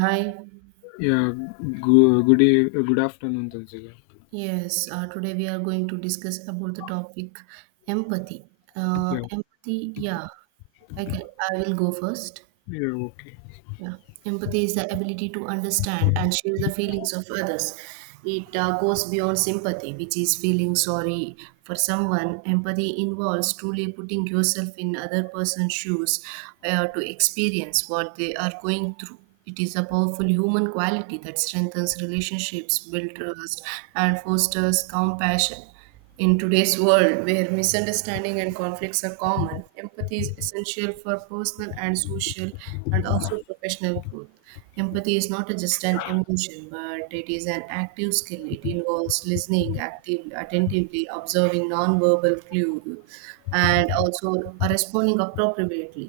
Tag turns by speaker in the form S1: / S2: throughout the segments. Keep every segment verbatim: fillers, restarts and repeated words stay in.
S1: Hi.
S2: Yeah, Good. good e- good afternoon, Tanzila.
S1: Yes, uh, today we are going to discuss about the topic empathy. Uh,
S2: Yeah,
S1: empathy, yeah. I can, I will go first.
S2: yeah, okay.
S1: Yeah. Empathy is the ability to understand and share the feelings of others. It uh, goes beyond sympathy, which is feeling sorry for someone. Empathy involves truly putting yourself in other person's shoes uh, to experience what they are going through. It is a powerful human quality that strengthens relationships, builds trust, and fosters compassion. In today's world, where misunderstanding and conflicts are common, empathy is essential for personal and social and also professional growth. Empathy is not just an emotion, but it is an active skill. It involves listening active, attentively, observing nonverbal clues, and also are responding appropriately.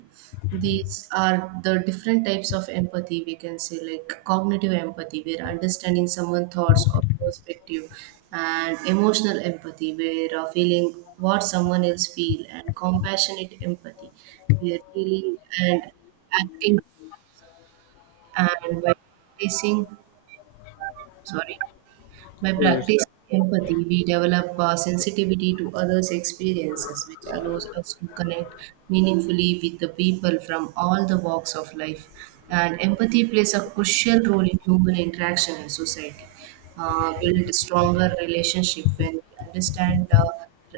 S1: These are the different types of empathy, we can say, like cognitive empathy where understanding someone's thoughts or perspective, and emotional empathy where uh, feeling what someone else feel, and compassionate empathy where feeling and acting and by facing, sorry, by
S2: Yes,
S1: practicing empathy, we develop uh, sensitivity to others' experiences, which allows us to connect meaningfully with the people from all the walks of life. And empathy plays a crucial role in human interaction and society. Uh, build stronger relationship when we understand uh,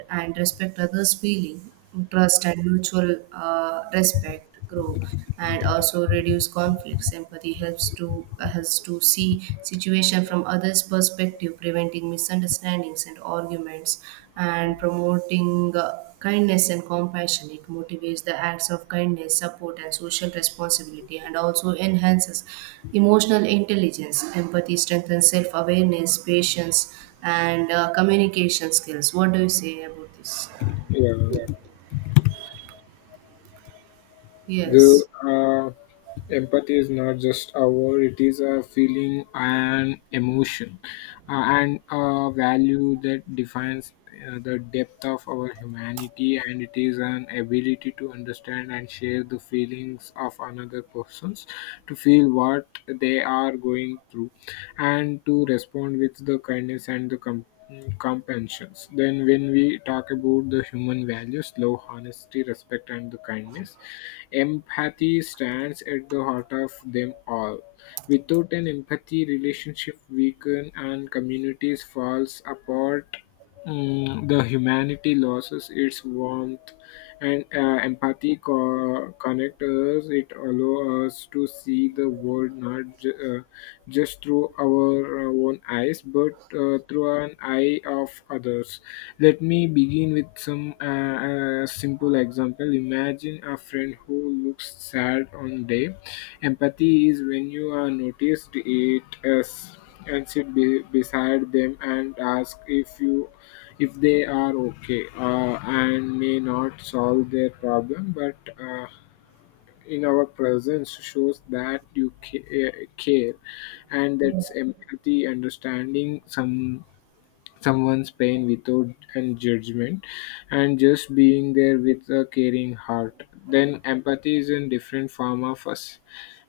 S1: and respect others' feeling, trust and mutual uh, respect grow and also reduce conflicts. Empathy helps to helps to see situation from others' perspective, preventing misunderstandings and arguments, and promoting. Uh, Kindness and compassion. It motivates the acts of kindness, support, and social responsibility, and also enhances emotional intelligence. Empathy strengthens self awareness, patience, and uh, communication skills. What do you say about this?
S2: yeah. The
S1: Yes.
S2: uh, Empathy is not just a word, it is a feeling and emotion uh, and a value that defines uh, the depth of our humanity, and it is an ability to understand and share the feelings of another persons, to feel what they are going through and to respond with the kindness and the com- compensations. Then when we talk about the human values, love, honesty, respect, and the kindness, empathy stands at the heart of them all. Without an empathy, relationship weaken and communities falls apart. Mm, the humanity loses its warmth, and uh, empathy co- connect us. It allows us to see the world not ju- uh, just through our uh, own eyes, but uh, through an eye of others. Let me begin with some uh, uh, simple example. Imagine a friend who looks sad on day. Empathy is when you are noticed it as and sit be- beside them and ask if you if they are okay, uh, and may not solve their problem, but uh, in our presence shows that you ca- uh, care, and that's empathy, understanding some someone's pain without and judgment and just being there with a caring heart. Then empathy is a different form of us,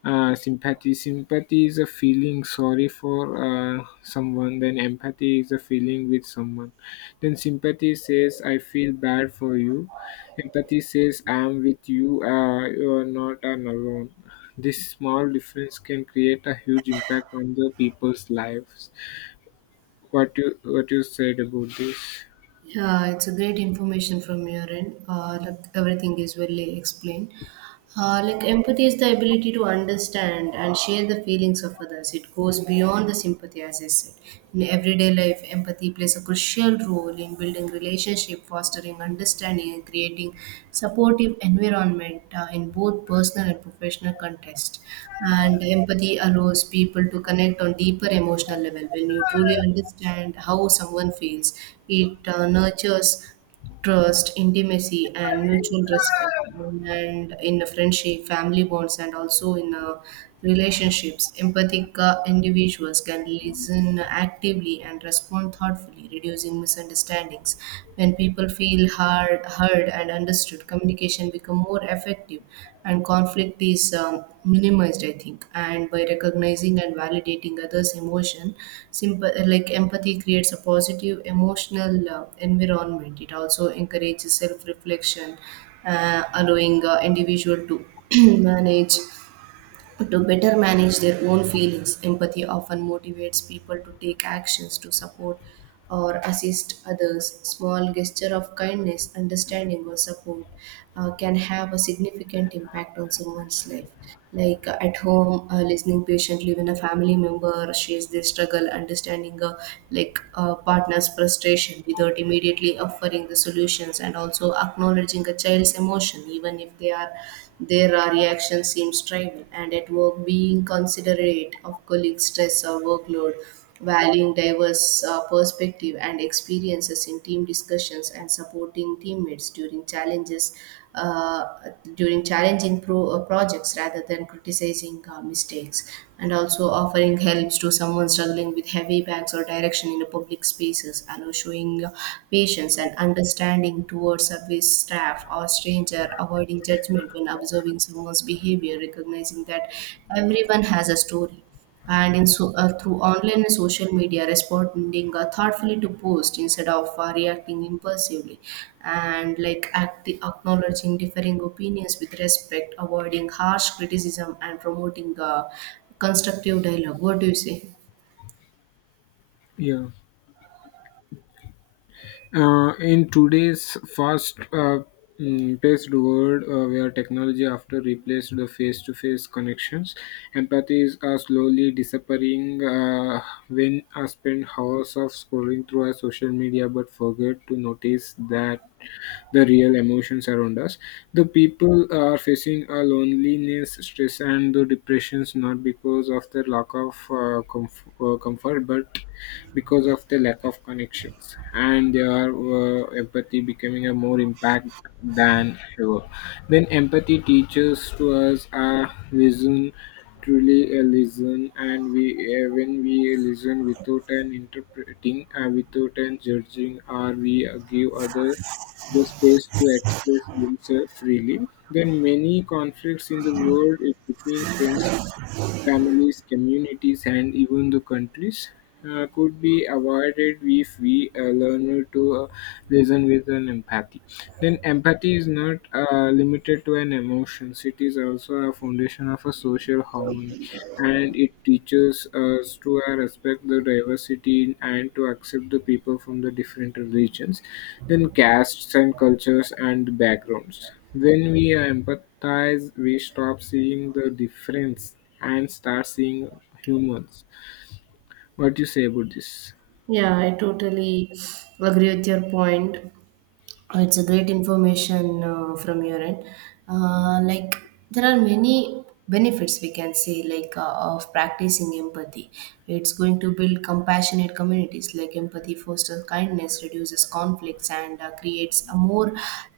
S2: uh, sympathy. Sympathy is a feeling sorry for uh, someone, then empathy is a feeling with someone. Then sympathy says, I feel bad for you, empathy says, I am with you, uh, you are not I alone. This small difference can create a huge impact on the people's lives. What you what you said about this?
S1: Yeah, it's a great information from your end. Uh, like everything is well explained. Uh, like empathy is the ability to understand and share the feelings of others. It goes beyond the sympathy, as I said. In everyday life, empathy plays a crucial role in building relationship, fostering understanding, and creating supportive environment uh, in both personal and professional context. And empathy allows people to connect on deeper emotional level. When you truly understand how someone feels, it uh, nurtures trust, intimacy, and mutual respect, and in a friendship, family bonds, and also in a relationships. Empathic uh, individuals can listen actively and respond thoughtfully, reducing misunderstandings. When people feel hard, heard, and understood, communication become more effective and conflict is um, minimized, I think, and by recognizing and validating others emotion simple, like empathy creates a positive emotional uh, environment. It also encourages self reflection, uh, allowing uh, individual to manage to better manage their own feelings. Empathy often motivates people to take actions to support or assist others. Small gesture of kindness, understanding, or support uh, can have a significant impact on someone's life. Like uh, at home, uh, listening patiently when a family member shares their struggle, understanding a like a partner's frustration without immediately offering the solutions, and also acknowledging a child's emotion, even if they are their uh, reaction seems trivial, and at work, being considerate of colleagues' stress or workload, valuing diverse uh, perspective and experiences in team discussions, and supporting teammates during challenges, uh, during challenging pro- uh, projects rather than critical criticizing uh, mistakes, and also offering helps to someone struggling with heavy bags or direction in the public spaces, allow showing uh, patience and understanding towards service staff or stranger, avoiding judgment when observing someone's behavior, recognizing that everyone has a story, and in so uh, through online and social media, responding uh, thoughtfully to posts instead of uh, reacting impulsively, and like act- acknowledging differing opinions with respect, avoiding harsh criticism, and promoting uh, constructive dialogue. What do you say?
S2: Yeah. Uh, in today's fast uh, mm, paced world uh, where technology after replaced the face to face connections, empathy is uh, slowly disappearing. Uh, when I spend hours of scrolling through our social media but forget to notice that the real emotions around us, the people are facing a loneliness, stress, and the depressions use, not because of the lack of uh, comf- uh, comfort, but because of the lack of connections, and their uh, empathy becoming a more impact than ever. Then empathy teaches to us a listen, truly a listen. And we uh, When we listen without an interpreting, uh, without an judging, or we uh, give other the space to express themselves freely, then many conflicts in the world between friends, families, communities, and even the countries uh, could be avoided if we uh, learn to uh, listen with an empathy. Then empathy is not uh, limited to an emotion. It is also a foundation of a social harmony, and it teaches us to uh, respect the diversity and to accept the people from the different religions, then castes and cultures and backgrounds. When we empathize, we stop seeing the difference and start seeing humans. What you say about this?
S1: Yeah, I totally agree with your point. It's a great information uh, from your end. Uh, like there are many benefits, we can say, like uh, of practicing empathy. It's going to build compassionate communities. Like empathy fosters kindness, reduces conflicts, and uh, creates a more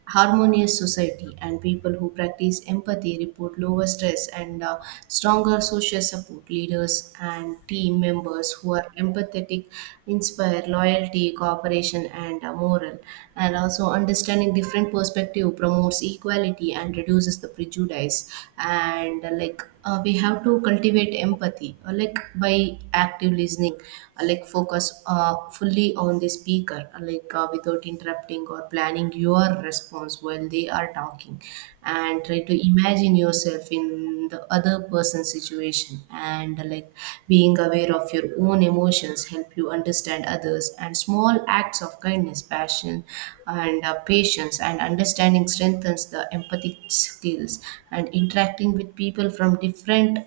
S1: harmonious society, and people who practice empathy report lower stress and uh, stronger social support. Leaders and team members who are empathetic inspire loyalty, cooperation, and uh, moral, and also understanding different perspective promotes equality and reduces the prejudice. And uh, like uh, we have to cultivate empathy, uh, like by active listening, uh, like focus uh, fully on the speaker, uh, like uh, without interrupting or planning your response while they are talking, and try to imagine yourself in the other person's situation, and uh, like being aware of your own emotions help you understand others, and small acts of kindness, passion, and uh, patience and understanding strengthens the empathy skills, and interacting with people from different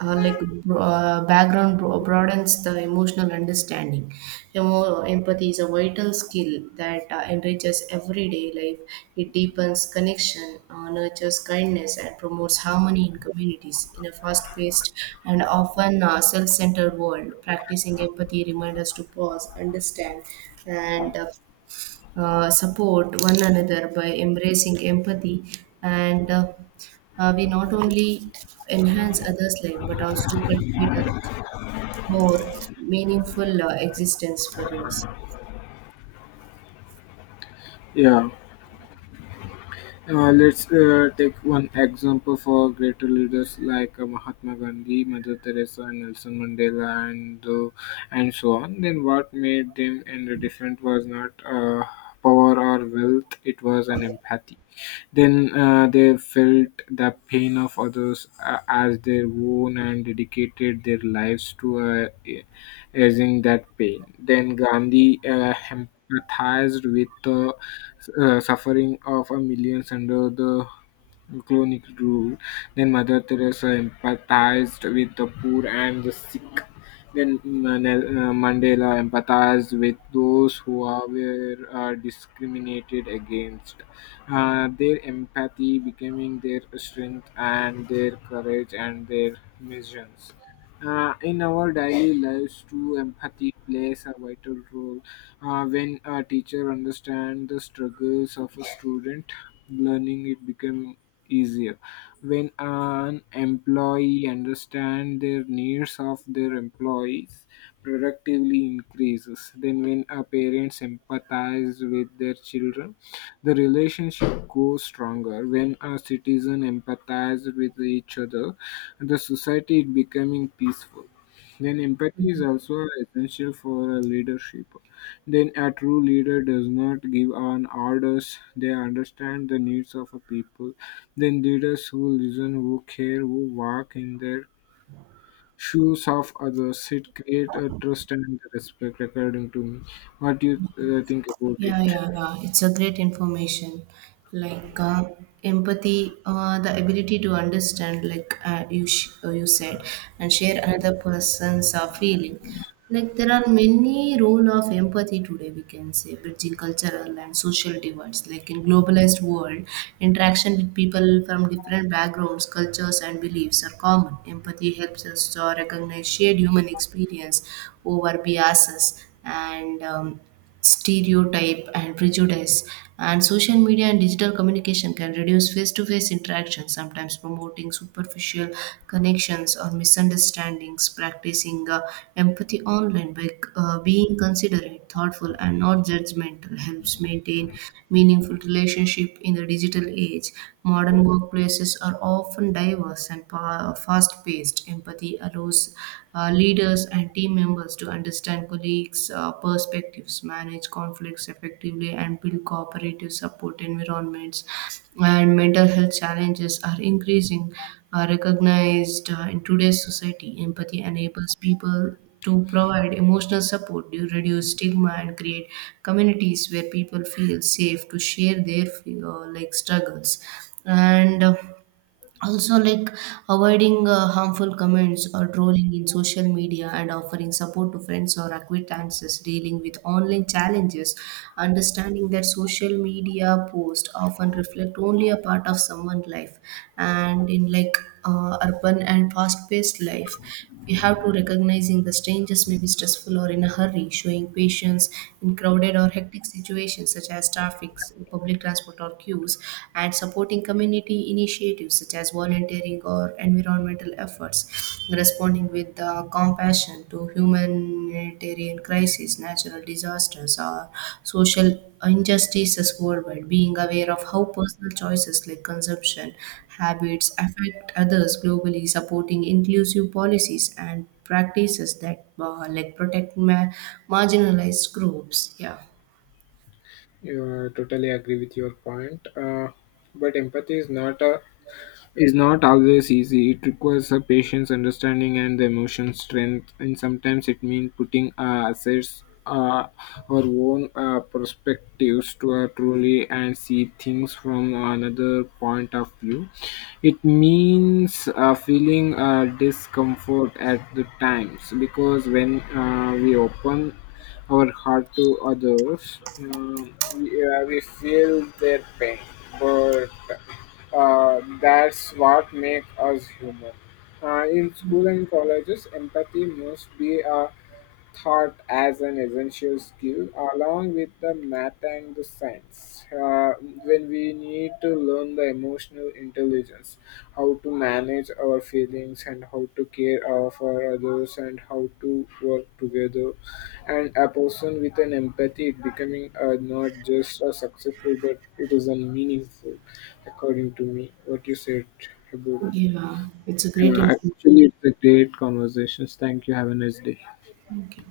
S1: uh, like bro- uh, background bro- broadens the emotional understanding. Emo- empathy is a vital skill that uh, enriches everyday life. It deepens connection, uh, nurtures kindness, and promotes harmony in communities. In a fast-paced and often uh, self-centered world, practicing empathy reminds us to pause, understand, and uh, uh, support one another. By embracing empathy and uh, uh, we not only enhance others life but also cultivate a more meaningful uh, existence for yours.
S2: Yeah. Uh, let's uh, take one example for greater leaders like uh, Mahatma Gandhi, Mother Teresa, and Nelson Mandela, and uh, and so on. Then what made them and different was not uh, power or wealth; it was an empathy. Then uh, they felt the pain of others uh, as their own and dedicated their lives to uh, easing that pain. Then Gandhi uh, empathized with the uh, suffering of a millions under the colonial rule. Then Mother Teresa empathized with the poor and the sick. Then Manel- uh, Mandela empathized with those who are, were uh, discriminated against. Uh, their empathy becoming their strength and their courage and their missions. Uh, in our daily lives, too, empathy plays a vital role. Uh, when a teacher understands the struggles of a student, learning it becomes easier. When an employee understands their needs of their employees, productively increases. Then, when a parents empathize with their children, the relationship goes stronger. When a citizen empathize with each other, the society is becoming peaceful. Then empathy is also essential for a leadership. Then a true leader does not give on orders, they understand the needs of a people. Then leaders who listen, who care, who walk in their shoes of others, it create a trust and respect according to me. What do you uh, think about
S1: Yeah,
S2: it?
S1: yeah, yeah, it's a great information. Like uh, empathy, uh, the ability to understand, like uh, you sh- uh, you said, and share another person's uh, feeling. Like there are many role of empathy today. We can say bridging cultural and social divides. Like in globalized world, interaction with people from different backgrounds, cultures, and beliefs are common. Empathy helps us to recognize shared human experience over biases and um, stereotype and prejudice, and social media and digital communication can reduce face-to-face interaction, sometimes promoting superficial connections or misunderstandings. Practicing uh, empathy online by uh, being considerate, thoughtful, and not judgmental helps maintain building meaningful relationship in the digital age. Modern workplaces are often diverse and pa- fast-paced. Empathy allows uh, leaders and team members to understand colleagues' uh, perspectives, manage conflicts effectively, and build cooperative support environments, and mental health challenges are increasing, are recognized uh, in today's society. Empathy enables people to provide emotional support, to reduce stigma, and create communities where people feel safe to share their uh, like struggles. And uh, also, like avoiding uh, harmful comments or trolling in social media, and offering support to friends or acquaintances dealing with online challenges, understanding that social media posts often reflect only a part of someone's life, and in like uh, urban and fast paced life, you have to recognizing the strangers may be stressful or in a hurry, showing patience in crowded or hectic situations such as traffic, public transport or queues, and supporting community initiatives such as volunteering or environmental efforts, responding with uh, compassion to humanitarian crises, natural disasters, or social injustices worldwide, being aware of how personal choices like consumption habits affect others globally, supporting inclusive policies and practices that uh, like protect ma- marginalized groups. Yeah,
S2: Yeah, I totally agree with your point. Uh, but empathy is not a is not always easy. It requires a patience, understanding, and the emotion strength. And sometimes it means putting uh, assets, uh, our own uh, perspectives to uh, truly and see things from another point of view. It means uh, feeling uh, discomfort at the times, because when uh, we open our heart to others, Uh, we, uh, we feel their pain, but uh, that's what makes us human. Uh, in school and colleges, empathy must be a thought as an essential skill along with the math and the science, uh, when we need to learn the emotional intelligence, how to manage our feelings and how to care uh, for others and how to work together, and a person with an empathy it becoming uh, not just a successful but it is a meaningful, according to me. What you said about?
S1: yeah, it's a great
S2: Uh,
S1: information.
S2: actually, it's a great conversations. Thank you, have a nice day.
S1: Thank you.